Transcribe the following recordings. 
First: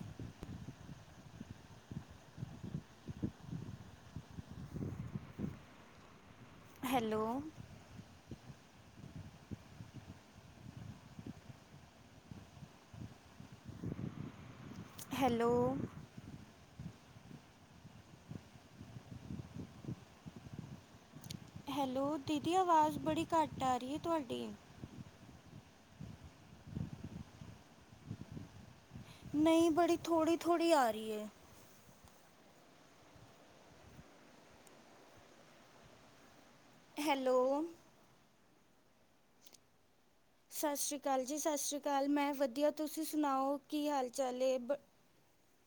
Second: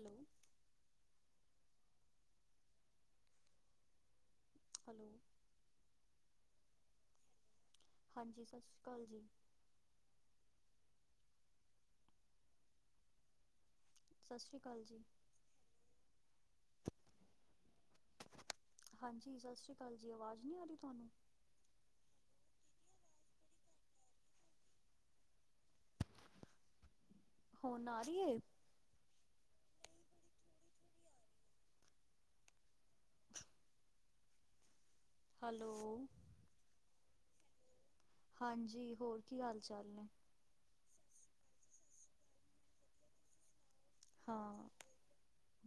Hello. Hello. Hello. ਹਾਂਜੀ ਸਾਸੀ ਕਾਲ ਜੀ। ਸਾਸਰੀਕਾਲ ਜੀ। ਹੈਲੋ ਹਾਂਜੀ ਸਾਸ੍ਰੀ ਕਾਲ ਜੀ ਅਵਾਜ਼ ਨੀ ਆ ਰਈ ਤੁਹਾਨੂੰ? ਹੈਲੋ, ਦੀਦੀ ਆਵਾਜ਼ ਬੜੀ ਘੱਟ ਆ ਰੀਏ ਤੋਆਡੀ। ਹੁਨ ਆ ਰੀ ਏ? ਨਈ, ਬੜੀ ਥੋੜੀ-ਥੋੜੀ ਆ ਰੀ ਏ। ਹਲੋ। ਹੈਲੋ। ਹਾਂਜੀ, ਹੋਰ ਕੀ ਹਾਲ ਚਾਲ ਨੇ? ਸਾਸਰੀ ਕਾਲ ਜੀ, ਸਾਸਰੀ ਕਾਲ ਮੈਂ ਵਦੀਆ, ਤੁਸੀ ਸੁਨਾਓ, ਕੀ ਹਾਲ ਚਾਲ ਹੈ ਹਾਂ, ਬ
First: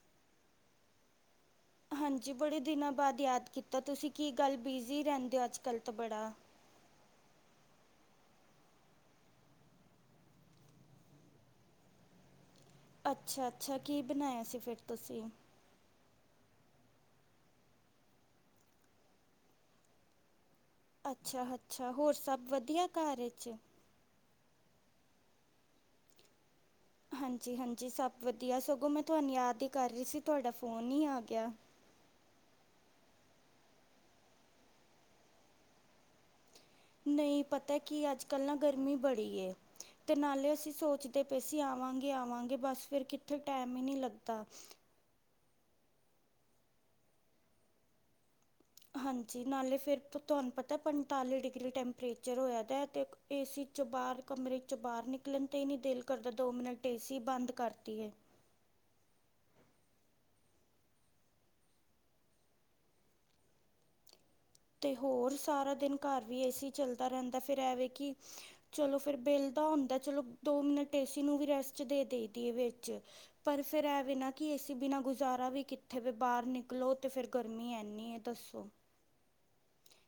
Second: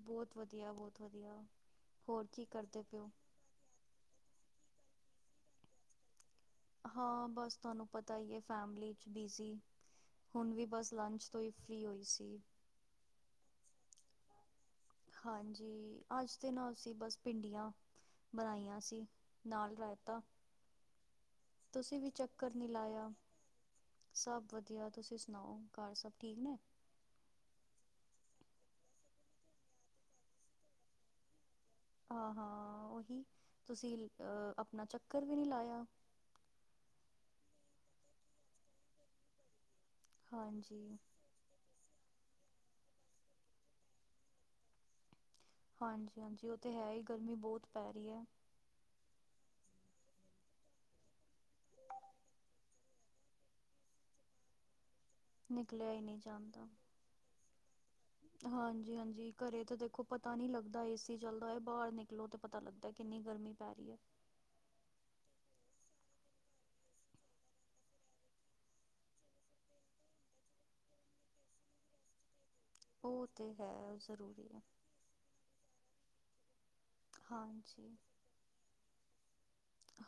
ਬੋਤ ਵਦੀਆ, ਬੋਤ ਵਧੀਆ। ਹੋਰ ਹਾਂਜੀ, ਕੀ ਬੜੇ ਕਰਦੇ ਦਿਨਾਂ ਪਏ ਹੋ ਬਾਦ ਯਾਦ ਕੀਤਾ, ਤੁਸੀ ਕੀ ਗਾੱਲ ਬਿਜ਼ੀ ਰੈਂਦੇ ਓ ਅੱਜ-ਕੱਲ ਤਾਂ ਬੜਾ ਹਾਂ, ਬਸ ਤਾਨੂੰ ਪਤਾ ਈ ਏ, ਫੈਮਲੀ ਚ ਬਿਜ਼ੀ ਹੁਨ ਵੀ ਬਸ ਲੰਚ ਤੋਂ ਈ ਫਰੀ ਹੋਈ ਸੀ। ਅੱਛਾ-ਅੱਛਾ ਕੀ ਬਨਾਇਆ ਸੀ ਫੇਰ? ਹਾਂਜੀ। ਜੀ ਅੱਜ ਤੇ ਨਾ ਅਸੀ ਬੱਸ ਭਿੰਡੀਆਂ ਬਨਾਈਆ ਸੀ ਨਾਲ ਰਾਈਤਾ ਅੱਛਾ-ਅੱਛਾ ਹੋਰ ਸਭ ਵਧੀਆ ਘਰ ਚ? ਸਬ ਵਧੀਆ, ਤੁਸੀ ਸੁਨਾਓ ਘਰ ਸਬ ਠੀਕ ਨੇ? ਹਾਂਜੀ-ਹਾਂਜੀ ਸਬ ਵਦੀਆ, ਸਗੋ ਮੈਂ ਤੁਹਾਨੂੰ ਯਾਦ ਈ ਕਰ ਰੀ ਸੀ, ਤੁਹਾਡਾ ਫੋਨ ਈ ਆ ਗਿਆ। ਹਾਂ-ਹਾਂ ਓਹੀ ਤੁਸੀ ਅ ਆਪਨਾ ਚੱਕਰ ਵੀ ਨੀ ਲਾਇਆ। ਨਈ ਪਤਾ ਕੀ ਅੱਜ-ਕੱਲ ਨਾ ਗਰਮੀ ਬੜੀ ਏ, ਤੇ ਨਾਲੇ ਅਸੀ ਹਾਂਜੀ ਸੋਚਦੇ ਤੇ ਅਸੀ ਆਵਾਂਗੇ-ਆਵਾਂਗੇ ਬਸ ਫੇਰ ਕਿੱਥੇ ਟੈਮ ਈ ਨੀ ਲੱਗਦਾ ਹਾਂਜੀ-ਹਾਂਜੀ ਔ ਤੇ ਹੈ ਈ ਗਰਮੀ ਬੋਤ ਪੈ ਰੀ ਐ। ਹਾਂਜੀ, ਨਾਲੇ ਫੇਰ ਤੁਹਾਨੂੰ ਪਤਾ ਪੰਤਾਲੀ ਡਿਗਰੀ ਟੈਂਪਰੇਚਰ ਹੋਇਆ ਤੇ ਏਸੀ ਚੋ ਬਾਰ ਕਮਰੇ ਚੋ ਬਾਰ ਨਿਕਲਨ ਤੇ ਈ ਨੀ ਨਿਕਲਿਆ ਹੀ ਦਿਲ ਨਹੀਂ ਕਰਦਾ, ਦੋ ਮਿੰਟ ਏਸੀ ਬੰਦ ਕਰ ਦੀਏ। ਹਾਂਜੀ-ਹਾਂਜੀ ਘਰੇ ਤੇ ਦੇਖੋ ਪਤਾ ਨੀ ਲੱਗਦਾ ਏਸੀ ਚੱਲਦਾ ਹੋਇਆ, ਬਾਰ ਨਿਕਲੋ ਤੇ ਪਤਾ ਲੱਗਦਾ ਕਿੰਨੀ ਗਰਮੀ ਪੈ ਰੀ ਏ। ਤੇ ਹੋਰ ਸਾਰਾ ਦਿਨ ਘਰ ਵੀ ਏਸੀ ਚੱਲਦਾ ਰੇਦਾ, ਫੇਰ ਐਵੇ ਕਿ ਚਲੋ ਫੇਰ ਬਿਲ ਦਾ ਹੁੰਦਾ, ਚਲੋ ਦੋ ਮਿੰਟ ਏਸੀ ਨੂੰ ਵੀ ਰੈਸਟ ਦੇ ਦੇਈ ਦੀ ਵੇ। ਉਹ ਤੇ ਪਰ ਹੈ ਫੇਰ ਉਹ ਐ ਏਨਾ ਜ਼ਰੂਰੀ ਕਿ ਹੈ ਏਸੀ ਬਿਨਾਂ ਗੁਜ਼ਾਰਾ ਵੀ ਕਿੱਥੇ ਵੇ ਬਾਰ ਨਿਕਲੋ ਤੇ ਫੇਰ ਗਰਮੀ ਹਾਂਜੀ ਐਨੀ ਐ ਦੱਸੋ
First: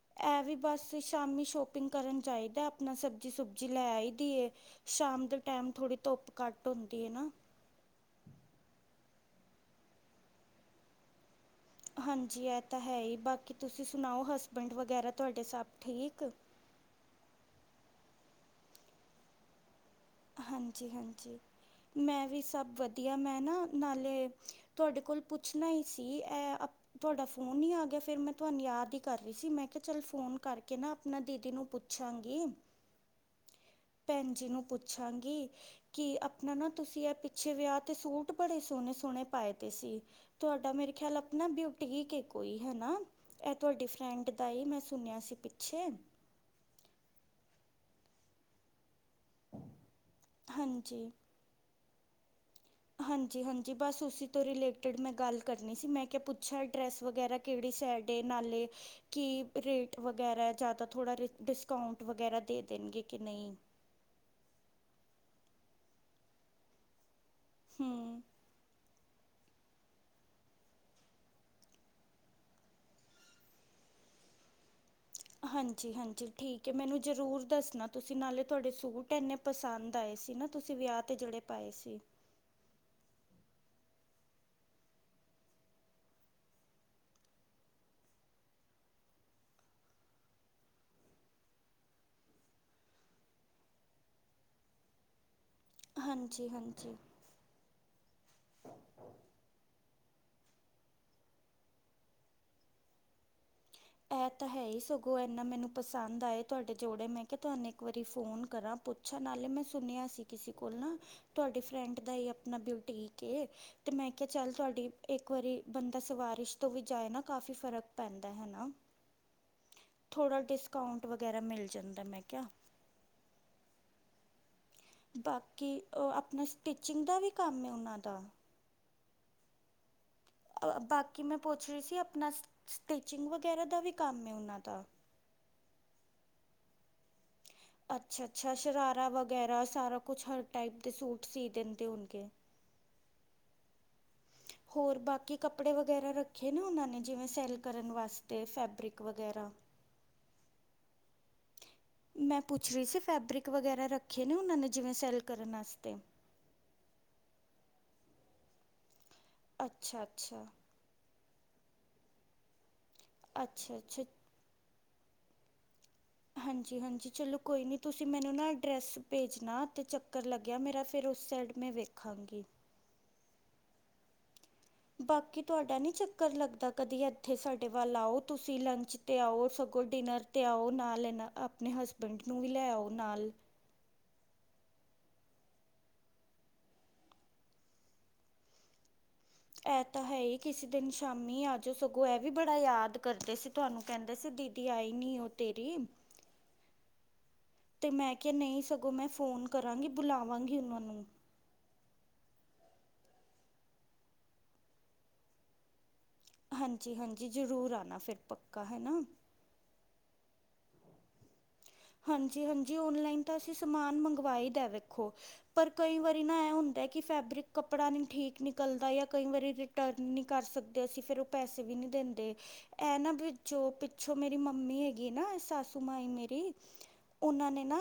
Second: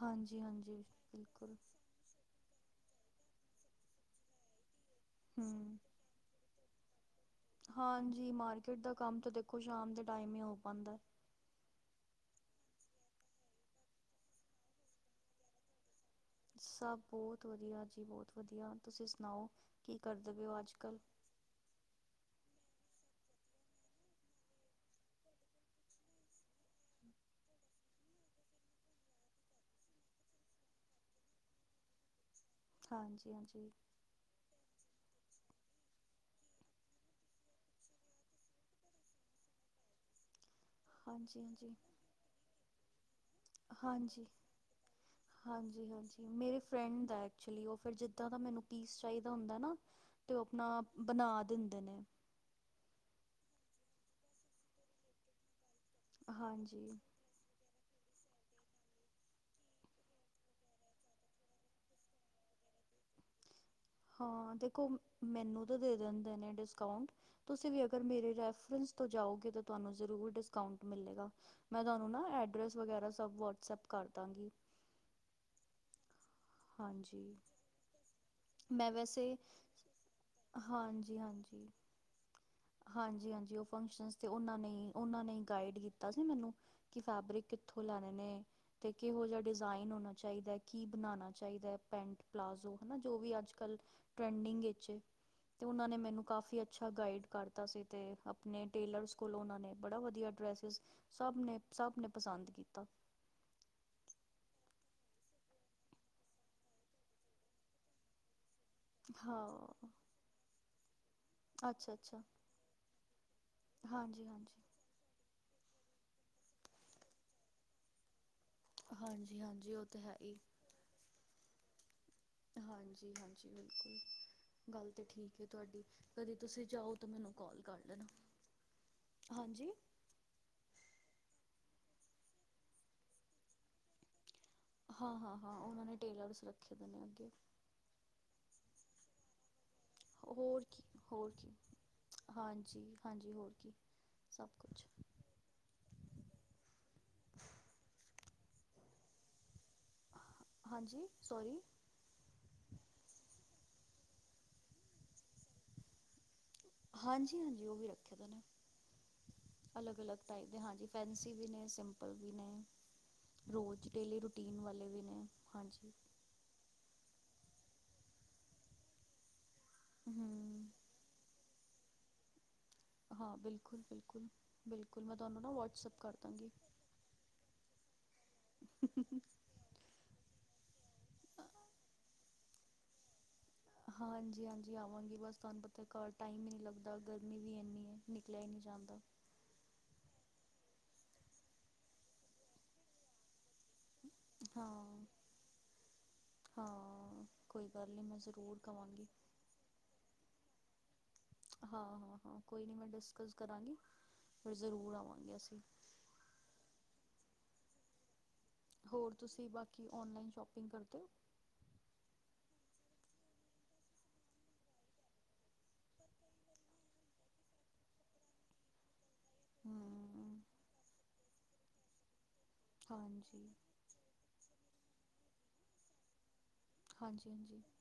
ਹਾਂਜੀ ਐ ਵੀ ਹਾਂਜੀ ਬਸ ਸ਼ਾਮੀ ਬਿਲਕੁਲ ਸ਼ੋਪਿੰਗ ਕਰਨ ਜਾਈਦਾ, ਆਪਨਾ ਸਬਜ਼ੀ-ਸੁਬਜ਼ੀ ਲੈ ਆਈ ਦੀ ਏ, ਸ਼ਾਮ ਦੇ ਟੈਮ ਹਮ ਥੋੜੀ ਧੁੱਪ ਘੱਟ ਹੁੰਦੀ ਏ ਨਾ ਹਾਂਜੀ ਮਾਰਕੀਟ ਦਾ ਕੰਮ ਤਾ ਦੇਖੋ ਸ਼ਾਮ ਦੇ ਟਾਈਮ ਈ ਹੋ ਪਾਂਦਾ। ਹਾਂਜੀ ਐ ਤੇ ਹੈ ਈ ਬਾਕੀ ਤੁਸੀ ਸੁਨਾਓ ਹਸਬੈਂਡ ਵਗੈਰਾ ਤੁਹਾਡੇ ਸਬ ਠੀਕ ਏ? ਸਬ ਬੋਤ ਵਧੀਆ ਜੀ ਬੋਤ ਵਧੀਆ, ਤੁਸੀ ਸੁਨਾਓ ਕੀ ਕਰਦੇ ਪਏ ਔ ਹਾਂਜੀ ਅੱਜ-ਕੱਲ? ਹਾਂਜੀ ਮੈਂ ਵੀ ਸਬ ਵਧੀਆ, ਮੈਂ ਨਾ ਨਾਲੇ ਤੁਹਾਡੇ ਕੋਲ ਪੁੱਛਣਾ ਈ ਸੀ, ਐ ਤੁਹਾਡਾ ਫੋਨ ਈ ਆਗਿਆ ਫੇਰ ਮੈਂ ਤੁਆਨੂੰ ਯਾਦ ਈ ਕਰ ਰਹੀ ਸੀ, ਮੈਂ ਕਿਹਾ ਚੱਲ ਫੋਨ ਕਾਰਕੇ ਨਾ ਅਪਨਾ ਦੀਦੀ ਨੂੰ ਪੁੱ ਪੁੱਛਾਂਗੀ। ਹਾਂਜੀ-ਹਾਂਜੀ। ਭੈਣ ਜੀ ਨੂੰ ਪੁੱਛਾਂਗੀ। ਕਿ ਅਪਨਾ ਨਾ ਤੁਸੀ ਐ ਪਿੱਛੇ ਵਿਆਹ ਤੇ ਸੂਟ ਬੜੇ ਸੋਨੇ-ਸੋਨੇ ਪਾਏ ਦੇ ਸੀ। ਤੁਆਡਾ ਮੇਰੇ ਖਿਆਲ ਹਾਂਜੀ ਅਪਨਾ ਹਾਂਜੀ ਬਿਯੂਟੀਕ ਏ ਕੋਈ ਹਨਾ ਐ ਤੁਆਡੀ ਹਾਂਜੀ ਫਰੈਂਡ ਦਾ ਈ ਮੈਂ ਸੁਨਿਆ ਸੀ ਪਿੱਛੇ ਮੇਰੀ ਫਰੈਂਡ ਦੈ ਐਕਚੁਲੀ ਓ, ਫੇਰ ਜਿੱਦਾ ਦਾ ਮੈਨੂੰ ਪੀਸ ਚਾਈਦਾ ਹੁੰਦਾ ਨਾ ਤੇ ਓ ਅਪਨਾ ਹਾਂਜੀ ਬਨਾ ਦਿੰਦੇ ਨੇ। ਹਾਂਜੀ-ਹਾਂਜੀ ਬਸ ਉਸੀ ਤੋ ਰਿਲੇਟਡ ਮੈਂ ਗੱਲ ਕਰਨੀ ਸੀ, ਮੈਂ ਕਿਆ ਪੁੱਛਾ ਹਾਂਜੀ ਐਡਰੈਸ ਵਗੈਰਾ ਕੇੜੀ ਸਾਈਡ ਏ ਨਾਲੇ ਕਿ ਰੇਟ ਵਗੈਰਾ ਜਾਦਾ ਥੋੜਾ ਡਿਸਕਾਊਂਟ ਵਗੈਰਾ ਦੇ ਦੇਨਗੇ ਕਿ ਨਈ ਹਾਂ ਦੇਖੋ ਮੈਨੂੰ ਤੇ ਦੇ ਦਿੰਦੇ ਨੇ ਡਿਸਕਾਊਂਟ, ਤੁਸੀ ਵੀ ਅਗਰ ਹੂੰ ਮੇਰੇ ਰੈਫਰੈਂਸ ਤੋ ਜਾਓਗੇ, ਤੇ ਤੁਆਨੂੰ ਜ਼ਰੂਰ ਡਿਸਕਾਊਂਟ ਮਿਲੇਗਾ। ਮੈਂ ਤਾਨੂੰ ਨਾ ਐਡਰੈਸ ਵਗੈਰਾ ਸਭ ਵਟਸਐਪ ਕਰ ਦਾਂਗੀ। ਹਾਂਜੀ-ਹਾਂਜੀ ਠੀਕ ਐ ਮੈਨੂੰ ਹਾਂਜੀ ਜ਼ਰੂਰ ਦੱਸਣਾ ਤੁਸੀਂ ਨਾਲੇ ਥੋਡੇ ਮੈਂ ਸੂਟ ਵੈਸੇ ਇੰਨੇ ਪਸੰਦ ਆਏ ਸੀ ਨਾ ਤੁਸੀਂ ਵਿਆਹ ਤੇ ਜਿਹੜੇ ਪਾਏ ਸੀ। ਹਾਂਜੀ-ਹਾਂਜੀ ਉਹ ਫੰਕਸ਼ਨ ਤੇ ਉਹਨਾ ਨੇ ਉਹਨਾ ਨੇ ਗਾਈਡ ਕੀਤਾ ਸੀ ਮੈਨੂੰ ਕਿ ਫੈਬਰਿਕ ਕਿੱਥੋਂ ਲੈਣੇ ਨੇ। ਤੇ ਕਿਹੋ ਜਿਹਾ ਡਿਜ਼ਾਇਨ ਹੋਣਾ ਚਾਹੀਦਾ ਐ ਕੀ ਬਣਾਣਾ ਚਾਹੀਦਾ ਐ ਪੈਂਟ ਪਲਾਜ਼ੋ ਹਨਾ ਜੋ ਵੀ ਅੱਜ-ਕੱਲ ਟ੍ਰੈਂਡਿੰਗ 'ਚ ਤੇ ਉਹਨਾਂ ਨੇ ਮੈਨੂੰ ਹਾਂਜੀ ਕਾਫੀ ਅੱਛਾ ਹਾਂਜੀ ਗਾਈਡ ਕਰਤਾ ਸੀ ਤੇ ਆਪਣੇ ਟੇਲਰਸ ਕੋਲੋਂ ਉਹਨਾਂ ਨੇ ਬੜਾ ਵਧੀਆ ਡ੍ਰੈਸਿਸ ਸਭ ਨੇ ਸਭ ਨੇ ਪਸੰਦ ਕੀਤਾ। ਇਹ ਤਾਂ ਹੈ ਹੀ ਸਗੋਂ ਇੰਨਾ ਮੈਨੂੰ ਪਸੰਦ ਆਏ ਤੁਹਾਡੇ ਜੋੜੇ ਮੈਂ ਕਿ ਤਾਨੂੰ ਇੱਕ ਵਾਰੀ ਫੋਨ ਕਰਾਂ। ਪੁੱਛਾ ਹਾਂ ਨਾਲੇ ਮੈਂ ਸੁਣਿਆ ਸੀ ਕਿਸੇ ਕੋਲ ਨਾ ਤੁਹਾਡੇ ਅੱਛਾ ਫਰੈਂਡ ਦਾ ਅੱਛਾ ਈ ਆਪਣਾ ਬਿਊਟੀਕ ਏ ਤੇ ਮੈਂ ਹਾਂਜੀ ਕਿਆ ਚੱਲ ਹਾਂਜੀ ਤੁਹਾਡੀ ਇੱਕ ਵਾਰੀ ਬੰਦਾ ਸਵਾਰਿਸ਼ ਤੋਂ ਵੀ ਜਾਏ ਨਾ ਕਾਫ਼ੀ ਫ਼ਰਕ ਪੈਂਦਾ ਹਨਾ। ਹਾਂਜੀ- ਹਾਂਜੀ ਓ ਥੋੜ੍ਹਾ ਡਿਸਕਾਊਂਟ ਵਗੈਰਾ ਮਿਲ ਜਾਂਦਾ ਮੈਂ ਕਿਆ ਹਾਂਜੀ- ਹਾਂਜੀ ਬਿਲਕੁਲ ਗੱਲ ਤੇ ਠੀਕ ਏ ਬਾਕੀ ਤੁਹਾਡੀ ਅ, ਕਦੀ ਆਪਣਾ ਤੁਸੀਂ ਜਾਓ ਸਟਿਚਿੰਗ ਤਾਂ ਦਾ ਵੀ ਮੈਨੂੰ ਕਾਲ ਕੰਮ ਹੈ ਕਰ ਉਹਨਾਂ ਲੈਣਾ। ਦਾ ਹਾਂਜੀ ਬਾਕੀ ਮੈਂ ਪੁੱਛ ਰਈ ਸੀ ਆਪਣਾ ਸਟਿਚਿੰਗ ਵਗੈਰਾ ਦਾ ਵੀ ਕੰਮ ਹੈ ਉਨਾਂ ਦਾ ਹਾਂ-ਹਾਂ-ਹਾਂ ਉਹਨਾਂ ਨੇ ਟੇਲਰਸ ਰੱਖੇ ਦੇ ਨੇ ਅੱਗੇ ਅੱਛਾ-ਅੱਛਾ ਸ਼ਰਾਰਾ ਵਗੈਰਾ ਸਾਰਾ ਕੁਛ ਹਰ ਹੋਰ ਟਾਇਪ ਕੀ ਦੇ ਸੂਟ ਹੋਰ ਸੀ ਕੀ ਦਿੰਦੇ ਹੋਗੇ। ਹਾਂਜੀ ਹਾਂਜੀ ਹੋਰ ਕੀ ਸਭ ਕੁਛ ਹੋਰ ਬਾਕੀ ਕੱਪੜੇ ਵਗੈਰਾ ਰੱਖੇ ਨਾ ਉਹਨਾਂ ਨੇ ਜਿਵੇਂ ਸੈਲ ਕਰਨ ਵਾਸਤੇ ਫੈਬਰਿਕ ਵਗੈਰਾ ਹਾਂਜੀ ਸੋਰੀ ਮੈਂ ਪੁੱਛ ਰਹੀ ਸੀ ਫੈਬਰਿਕ ਵਗੈਰਾ ਰੱਖੇ ਨੇ ਉਹਨਾਂ ਨੇ ਜਿਵੇਂ ਸੈੱਲ ਕਰਨ ਅਸਤੇ ਹਾਂਜੀ-ਹਾਂਜੀ ਓ ਵੀ ਰੱਖੇ ਦੈਨੇ ਅਲੱਗ ਅਲੱਗ ਅੱਛਾ-ਅੱਛਾ, ਟਾਈਪ ਦੇ ਹਾਂਜੀ ਫੈਂਸੀ ਵੀ ਨੇ ਸਿੰਪਲ ਵੀ ਨੇ ਰੋਜ਼ ਅੱਛਾ-ਅੱਛਾ। ਡੇਲੀ ਰੁਟੀ ਟੀਨ ਵਾਲੇ ਵੀ ਨੇ ਹਾਂਜੀ ਹਾਂਜੀ- ਹਾਂਜੀ ਚਲੋ ਕੋਈ ਨੀ ਤੁਸੀਂ ਮੈਨੂੰ ਨਾ ਅਡਰੈਸ ਭੇਜਣਾ ਤੇ ਚੱਕਰ ਲੱ ਜਾਂ ਹਮ ਮੇਰਾ ਫਿਰ ਉਸ ਸਾਈਡ ਮੈਂ ਦੇਖਾਂਗੀ ਹਾਂ ਬਿਲਕੁਲ-ਬਿਲਕੁਲ-ਬਿਲਕੁਲ ਮੈਂ ਤੁਆਨੂੰ ਬਾਕੀ ਨਾ ਤੁਹਾਡਾ ਨਹੀਂ ਵਟਸਐਪ ਕਰ ਚੱਕਰ ਦਾਂਗੀ। ਲੱਗਦਾ ਕਦੀ ਇੱਥੇ ਸਾਡੇ ਵੱਲ ਆਓ ਤੁਸੀਂ ਲੰਚ ਤੇ ਆਓ ਸ ਕੋ ਡਿਨਰ ਤੇ ਆਓ ਨਾਲ ਇਹਨਾਂ ਆਪਣੇ ਹਸਬੈਂਡ ਨੂੰ ਵੀ ਲੈ ਆਓ ਨਾਲ ਹਾਂਜੀ- ਹਾਂਜੀ ਆਵਾਂਗੀ ਬਸ ਤਾਨੂੰ ਪਤਾ ਟਾਈਮ ਈ ਨਈ ਲੱਗਦਾ ਗਰਮੀ ਵੀ ਇੰਨੀ ਹੈ ਨਿਕਲਿਆ ਹੀ ਨਹੀਂ ਜਾਂਦਾ। ਇਹ ਤਾਂ ਹੈ ਹੀ ਕਿਸੇ ਦਿਨ ਸ਼ਾਮੀ ਆ ਜੋ ਸਗੋਂ ਇਹ ਵੀ ਬੜਾ ਯਾਦ ਕਰਦੇ ਸੀ। ਤੁਆਨੂੰ ਕੈਂਦਾ ਸੀ ਦੀਦੀ ਆਈ ਹਾਂ ਨੀ ਓ ਤੇਰੀ ਹਾਂ ਕੋਈ ਤੇ ਗੱਲ ਮੈਂ ਕਿਆ ਜ਼ਰੂਰ ਨਹੀਂ ਸਗੋਂ ਕਵਾਂਗੀ ਮੈਂ ਫੋਨ ਕਰਾਂਗੀ ਬੁਲਾਵਾਂਗੀ ਓਨਾ ਨੂੰ ਹਾਂ-ਹਾਂ-ਹਾਂ ਕੋਈ ਨੀਂ ਮੈਂ ਡਿਸਕਸ ਕਰਾਂਗੀ ਫਿਰ ਜ਼ਰੂਰ ਆਵਾਂਗੇ ਅਸੀ ਹਾਂਜੀ-ਹਾਂਜੀ ਜ਼ਰੂਰ ਆਣਾ ਫਿਰ ਤੋ ਹੋਰ ਤੁਸੀਂ ਬਾਕੀ ਔਨਲਾਈਨ ਸ਼ੋਪਿੰਗ ਕਰਦੇ ਓ। ਹਾਂਜੀ-ਹਾਂਜੀ ਓਨਲਾਈਨ ਤਾਂ ਅਸੀਂ ਸਮਾਨ ਮੰਗਵਾਈ ਦਾ ਵੇਖੋ ਪਰ ਕਈ ਵਾਰੀ ਨਾ ਇਹ ਹੁੰਦਾ ਕਿ ਫੈਬਰਿਕ ਕੱਪੜਾ ਨੀਂ ਠੀਕ ਨਿਕਲਦਾ ਯਾ ਕਈ ਵਾਰੀ ਰਿਟਰਨ ਨਈ ਹਮ ਕਰ ਸਕਦੇ ਅਸੀਂ ਫਿਰ ਓ ਪੈਸੇ ਵੀ ਨਈ ਦਿੰਦੇ। ਇਹ ਨਾ ਵੀ ਹਾਂਜੀ ਜੋ ਪਿੱਛੋਂ ਮੇਰੀ ਮੰਮੀ ਹੈਗੀ ਨਾ ਸਾਸੂ ਮਾਈ ਮੇਰੀ ਹਾਂਜੀ ਉਹਨਾਂ ਨੇ ਹਾਂਜੀ ਨਾ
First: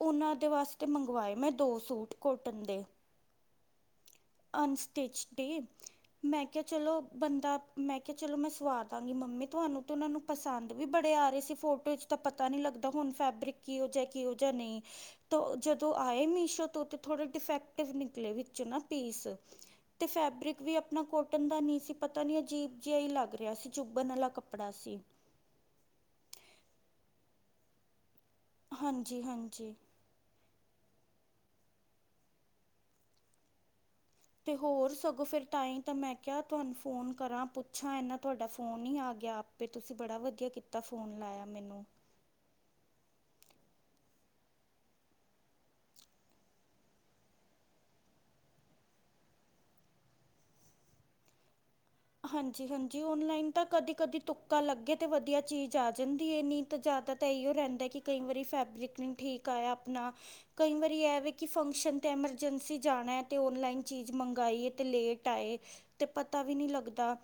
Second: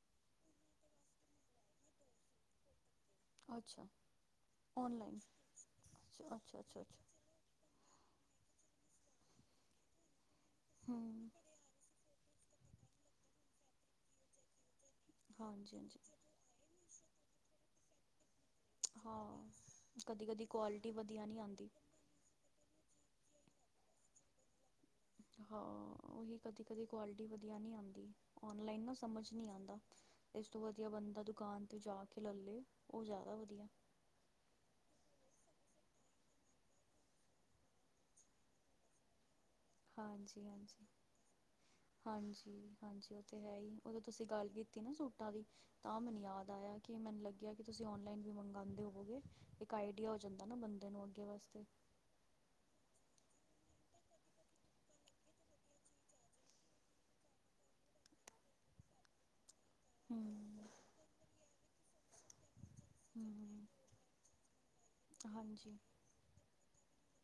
ਉਹਨਾ ਦੇ ਵਾਸਤੇ ਮੰਗਵਾਏ ਮੈਂ ਦੋ ਸੂਟ ਕੋਟਨ ਦੇ ਅੱਛਾ ਔਨਲਾਈਨ ਅਨਸਟਿਚ ਡੇ ਅੱਛਾ ਮੈਂ ਅੱਛਾ ਕਿਆ ਅੱਛਾ ਚਲੋ ਬੰਦਾ ਮੈਂ ਕਿਆ ਚਲੋ ਮੈਂ ਸਵਾ ਦਾਂਗੀ ਮੰਮੀ ਤੁਹਾਨੂੰ ਤੇ ਉਹਨਾਂ ਨੂੰ ਪਸੰਦ ਵੀ ਬੜੇ ਆ ਹਮ ਰਏ ਸੀ ਫੋਟੋ 'ਚ ਤਾ ਪਤਾ ਨਹੀਂ ਲੱਗਦਾ ਹੁਣ ਫੈਬਰਿਕ ਕਿਹੋ ਜਿਹਾ ਕਿਹੋ ਜਿਹਾ ਨਈ ਤਾ ਹਾਂਜੀ ਜਦੋਂ ਹਾਂਜੀ ਆਏ ਮੀਸ਼ੋ ਤੋ ਥੋੜੇ ਡਿਫੈਕਟਿਵ ਨਿਕਲੇ ਵਿਚੋਂ ਨਾ ਹਾਂ ਪੀਸ, ਤੇ ਕਦੀ ਕਦੀ ਫੈਬਰਿਕ ਵੀ ਕੁਆਲਿਟੀ ਆਪਣਾ ਵਧੀਆ ਕੋਟਨ ਦਾ ਆਉਂਦੀ ਨਹੀਂ ਸੀ ਪਤਾ ਨੀ ਅਜੀਬ ਜਿਹਾ ਹੀ ਲੱਗ ਰਿਹਾ ਸੀ ਚੁੱਭਣ ਵਾਲਾ ਕੱਪੜਾ ਸੀ ਹਾਂ, ਉਹੀ ਕਦੀ- ਕਦੀ ਕੁਆਲਿਟੀ ਵਧੀਆ ਨਹੀਂ ਆਉਂਦੀ ਓਨਲਾਈਨ ਨਾ ਹਾਂਜੀ ਸਮਝ ਨਹੀਂ ਹਾਂਜੀ ਆਉਂਦਾ ਇਸ ਤੋਂ ਵਧੀਆ ਬੰਦਾ ਦੁਕਾਨ ਤੇ ਜਾ ਕੇ ਲੇ ਲਏ, ਉਹ ਜ਼ਿਆਦਾ ਵਧੀਆ ਤੇ ਹੋਰ ਸਗੋਂ ਫਿਰ ਤਾਂਹੀ ਤਾਂ ਮੈਂ ਕਿਹਾ ਤੁਹਾਨੂੰ ਫੋਨ ਕਰਾਂ ਪੁੱਛਾਂ ਇਨਾ ਤੁਹਾਡਾ ਫੋਨ ਹੀ ਆ ਗਿਆ ਫਿਰ ਤੁਸੀਂ ਬੜਾ ਹਾਂਜੀ ਵਧੀਆ ਹਾਂਜੀ ਕੀਤਾ ਫੋਨ ਲਾਇਆ ਮੈਨੂੰ ਹਾਂਜੀ, ਹਾਂਜੀ ਉਹ ਤੇ ਹੈ ਹੀ, ਉਦੋਂ ਤੁਸੀਂ ਗੱਲ ਕੀਤੀ ਨਾ ਸੂਟਾਂ ਦੀ ਤਾਂ ਮੈਨੂੰ ਯਾਦ ਆਇਆ ਕਿ ਮੈਨੂੰ ਲੱਗਿਆ ਕਿ ਤੁਸੀਂ ਓਨਲਾਈਨ ਵੀ ਮੰਗਵਾਉਂਦੇ ਹੋਗੇ ਇੱਕ ਆਈਡੀਆ ਹੋ ਜਾਂਦਾ ਨਾ ਬੰਦੇ ਨੂੰ ਅੱਗੇ ਵਾਸਤੇ ਹਾਂਜੀ -ਹਾਂਜੀ ਓਨਲਾਈਨ ਤਾਂ ਕਦੀ- ਕਦੀ ਤੁੱਕਾ ਲੱਗੇ, ਤੇ ਵਧੀਆ ਚੀਜ਼ ਆ ਜਾਂਦੀ ਨਹੀਂ ਜਿਆਦਾ ਤਾਂ ਇਓ ਰਹਿੰਦਾ, ਕਿ ਕਈ ਵਾਰੀ ਫੈਬਰਿਕ ਨਹੀਂ ਠੀਕ ਆਇਆ ਆਪਣਾ ਹਮ ਕਈ ਵਾਰੀ ਇਹ ਕਿ ਫੰਕਸ਼ਨ ਤੇ ਐਮਰਜਸੀ ਜਾਣਾ ਹੈ, ਤੇ ਹਮ ਓਨਲਾਈਨ ਚੀਜ਼ ਮੰਗਾਈ ਹੈ ਤੇ ਲੇਟ ਆਏ ਹਾਂਜੀ ਤੇ ਪਤਾ ਵੀ ਨੀ ਲੱਗਦਾ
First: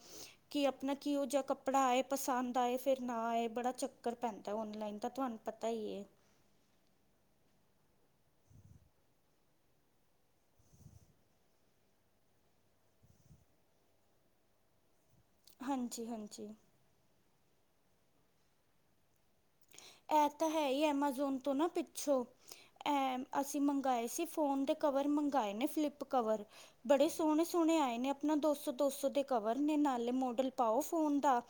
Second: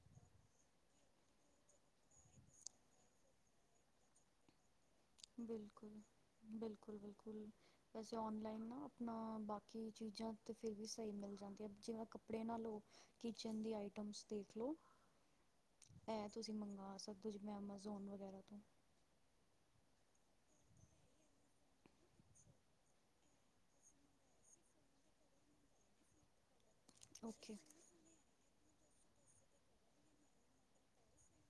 ਕਿ ਆਪਣਾ ਕਿ ਉਹ ਜਿਹਾ ਕੱਪੜਾ ਆਏ ਪਸੰਦ ਆਏ ਫਿਰ ਨਾ ਆਏ, ਬੜਾ ਚੱਕਰ ਪੈਂਦਾ ਓਨਲਾਈਨ ਬਿਲਕੁੱਲ, ਬਿਲਕੁੱਲ- ਬਿਲਕੁੱਲ ਵੈਸੇ ਔਨਲਾਈਨ ਨਾ ਆਪਣਾ, ਬਾਕੀ ਚੀਜ਼ਾਂ ਤਾਂ ਫਿਰ ਵੀ ਸਹੀ ਮਿਲ ਜਾਂਦੀਆਂ ਜਿਵੇਂ ਕੱਪੜੇ ਨਾਲੋਂ ਕਿਚਨ ਦੀ ਆਈਟਮਸ ਦੇਖ ਲੋ ਹਾਂਜੀ ਇਹ ਹਾਂਜੀ ਤੁਸੀਂ ਮੰਗਵਾ ਸਕਦੇ ਹੋ ਜਿਵੇਂ ਐਮਾਜ਼ੋਨ ਵਗੈਰਾ ਤੋਂ ਇਹ ਤਾਂ ਹੈ ਹੀ ਐਮਾਜ਼ੋਨ ਤੋਂ ਨਾ ਪਿੱਛੋਂ ਇਹ, ਅਸੀਂ ਮੰਗਵਾਏ ਸੀ ਫੋਨ ਦੇ ਕਵਰ, ਮੰਗਵਾਏ ਨੇ ਫਲਿਪ ਕਵਰ ਬੜੇ ਸੋਹਣੇ- ਓਕੇ ਸੋਹਣੇ ਆਏ ਨੇ, ਆਪਣਾ ਦੋ ਸੋ- ਦੋ ਸੋ ਦੇ ਕਵਰ ਨੇ, ਨਾਲੇ ਮੋਡਲ ਪਾਓ ਫੋਨ ਦਾ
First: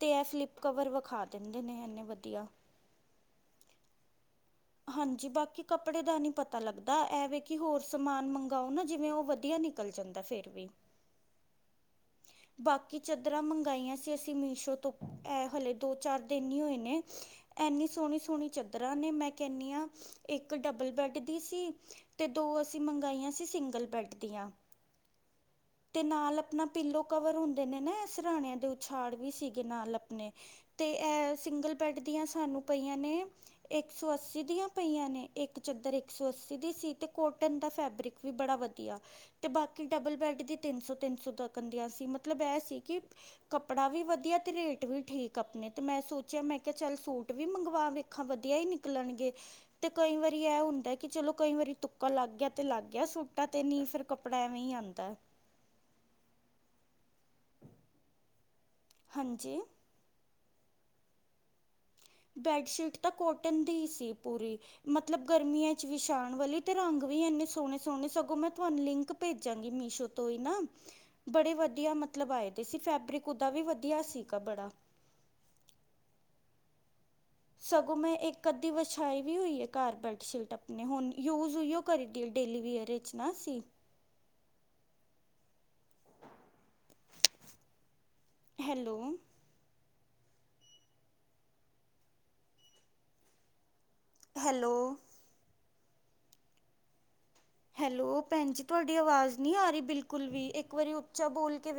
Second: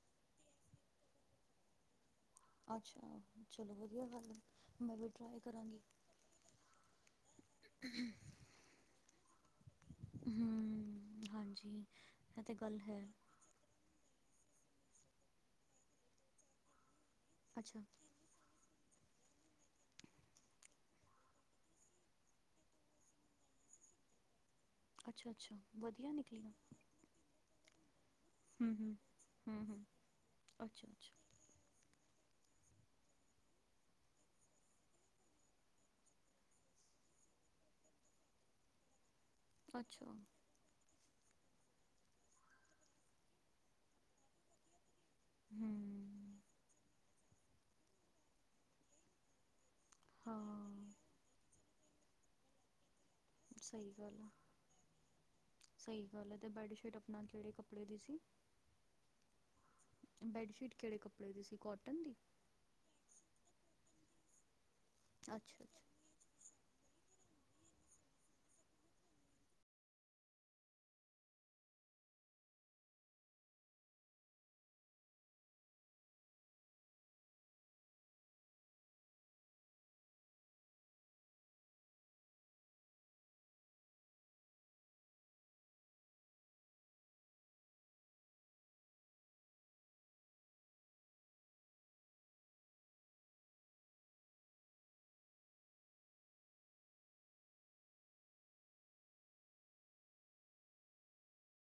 ਤੇ ਇਹ ਫਲਿਪ ਕਵਰ ਵਿਖਾ ਦਿੰਦੇ ਨੇ, ਇਨੇ ਵਧੀਆ ਅੱਛਾ, ਚਲੋ ਵਧੀਆ ਗੱਲ ਹੈ ਮੈਂ ਵੀ ਹਾਂਜੀ, ਟਰਾਈ ਬਾਕੀ ਕਰਾਂਗੀ ਕੱਪੜੇ ਦਾ ਨਹੀਂ ਪਤਾ ਤਾਂ ਲੱਗਦਾ, ਐਵੇ ਕਿ ਹੋਰ ਸਮਾਨ ਮੰਗਾਓ ਨਾ ਜਿਵੇਂ ਉਹ ਵਧੀਆ ਨਿਕਲ ਜਾਂਦਾ ਫਿਰ ਵੀ ਹੂੰ ਹਾਂਜੀ ਇਹ ਤਾਂ ਗੱਲ ਬਾਕੀ ਹੈ ਚਦਰ ਚਾਦਰਾਂ ਮੰਗਾਈਆਂ ਸੀ ਅਸੀਂ ਮੀਸ਼ੋ ਤੋਂ, ਇਹ ਹਲੇ ਦੋ ਚਾਰ ਦਿਨ ਹੀ ਹੋਏ ਨੇ ਅੱਛਾ ਇੰਨੀ ਸੋਹਣੀ ਸੋਹਣੀ ਚਾਦਰਾਂ ਨੇ, ਮੈਂ ਕਹਿੰਦੀ ਆਂ, ਇੱਕ ਡਬਲ ਬੈਡ ਦੀ ਸੀ ਤੇ ਦੋ ਅਸੀਂ ਮੰਗਾਈਆਂ ਸੀ, ਸਿੰਗਲ ਬੈਡ ਦੀਆਂ ਅੱਛਾ- ਅੱਛਾ ਵਧੀਆ ਨਿਕਲੀਆਂ ਪਿਲੋ ਕਵਰ ਹੁੰਦੇ ਨੇ ਨਾ ਇਹ ਸਰਾਣਿਆਂ ਦੇ ਹੂੰ ਹੂੰ ਉਛਾੜ ਵੀ ਸੀਗੇ ਹੂੰ ਹੂੰ ਨਾਲ ਆਪਣੇ, ਅੱਛਾ ਤੇ ਅੱਛਾ ਇਹ ਸਿੰਗਲ ਬੈਡ ਦੀਆਂ ਸਾਨੂੰ ਪਈਆਂ ਨੇ ਇੱਕ ਸੌ ਅੱਸੀ ਦੀਆਂ ਪਈਆਂ ਨੇ, ਇੱਕ ਚਾਦਰ ਇੱਕ ਸੌ ਅੱਸੀ ਦੀ ਸੀ, ਤੇ ਕੋਟਨ ਦਾ ਫੈਬਰਿਕ ਵੀ ਬੜਾ ਵਧੀਆ, ਤੇ ਬਾਕੀ ਅੱਛਾ ਡਬਲ ਬੈਡ ਦੀ ਤਿੰਨ ਸੋ -ਤਿੰਨ ਸੋ ਤੱਕ ਕੰਦਿਆ ਸੀ, ਮਤਲਬ ਇਹ ਸੀ ਕਿ ਕੱਪੜਾ ਵੀ ਵਧੀਆ ਤੇ ਰੇਟ ਰੇਟ ਵੀ ਠੀਕ ਆਪਣੇ, ਤੇ ਮੈਂ ਹੂੰ ਸੋਚਿਆ ਮੈਂ ਕਿਹਾ ਚੱਲ ਸੂਟ ਵੀ ਮੰਗਵਾ ਵੇਖਾਂ ਵਧੀਆ ਹੀ ਨਿਕਲਣਗੇ ਤੇ ਕਈ ਵਾਰੀ ਇਹ ਹਾਂ ਹੁੰਦਾ ਕਿ ਚਲੋ ਕਈ ਵਾਰੀ ਤੁੱਕਾ ਲੱਗ ਗਿਆ ਤੇ ਲੱਗ ਗਿਆ ਸੂ ਮੈਂ ਕਹਿਨੀ, ਸਹੀ ਫਿਰ ਗੱਲ ਆ ਕੱਪੜਾ ਐਵੇਂ ਆਂਦਾ ਸਹੀ ਗੱਲ ਹੈ, ਤੇ ਬੈਡਸ਼ੀਟ ਆਪਣਾ ਕਿਹੜੇ ਕੱਪੜੇ ਦੀ ਸੀ ਹਾਂਜੀ ਬੈੱਡਸ਼ੀਟ ਕਿਹੜੇ ਕੱਪੜੇ ਦੀ ਸੀ, ਕੋਟਨ ਦੀ ਬੈਡਸ਼ੀਟ ਤਾਂ ਕੋਟਨ ਦੀ ਹੀ ਸੀ ਪੂਰੀ ਮਤਲਬ ਅੱਛਾ ਗਰਮੀਆਂ ਚੱ ਵੀ ਪਾਣ ਵਾਲੀ ਤੇ ਰੰਗ ਵੀ ਇੰਨੇ ਸੋਹਣੇ- ਸੋਹਣੇ, ਸਗੋਂ ਮੈਂ ਤੁਹਾਨੂੰ ਲਿੰਕ ਭੇਜਾਂਗੀ ਮੀਸ਼ੋ ਤੋਂ ਹੀ ਨਾ ਬੜੇ ਵਧੀਆ ਮਤਲਬ ਆਏ ਦੇ ਸੀ ਫੈਬਰਿਕ ਦਾ ਵੀ ਵਧੀਆ ਸੀਗਾ ਬੜਾ ਸਗੋਂ ਮੈਂ ਇੱਕ ਅੱਧੀ ਵਿਛਾਈ ਵੀ ਹੋਈ ਹੈ ਘਰ ਬੈੱਡਸ਼ੀਟ ਅਪਨੇ ਹੁਨ ਯੂਜ ਉਹੀਓ ਕਰੀਦੀ ਹੈ ਡੇਲੀ ਵੀਅਰ ਪੁੱਛਨਾ ਸੀ ਹੈਲੋ ਹੈਲੋ ਹੈਲੋ ਭੈਨ ਜੀ ਤੁਹਾਡੀ ਆਵਾਜ਼ ਨਹੀਂ ਆ ਰਹੀ ਬਿਲਕੁਲ ਵੀ, ਇੱਕ ਵਾਰੀ ਉੱਚਾ ਬੋਲ ਕੇ ਵੇ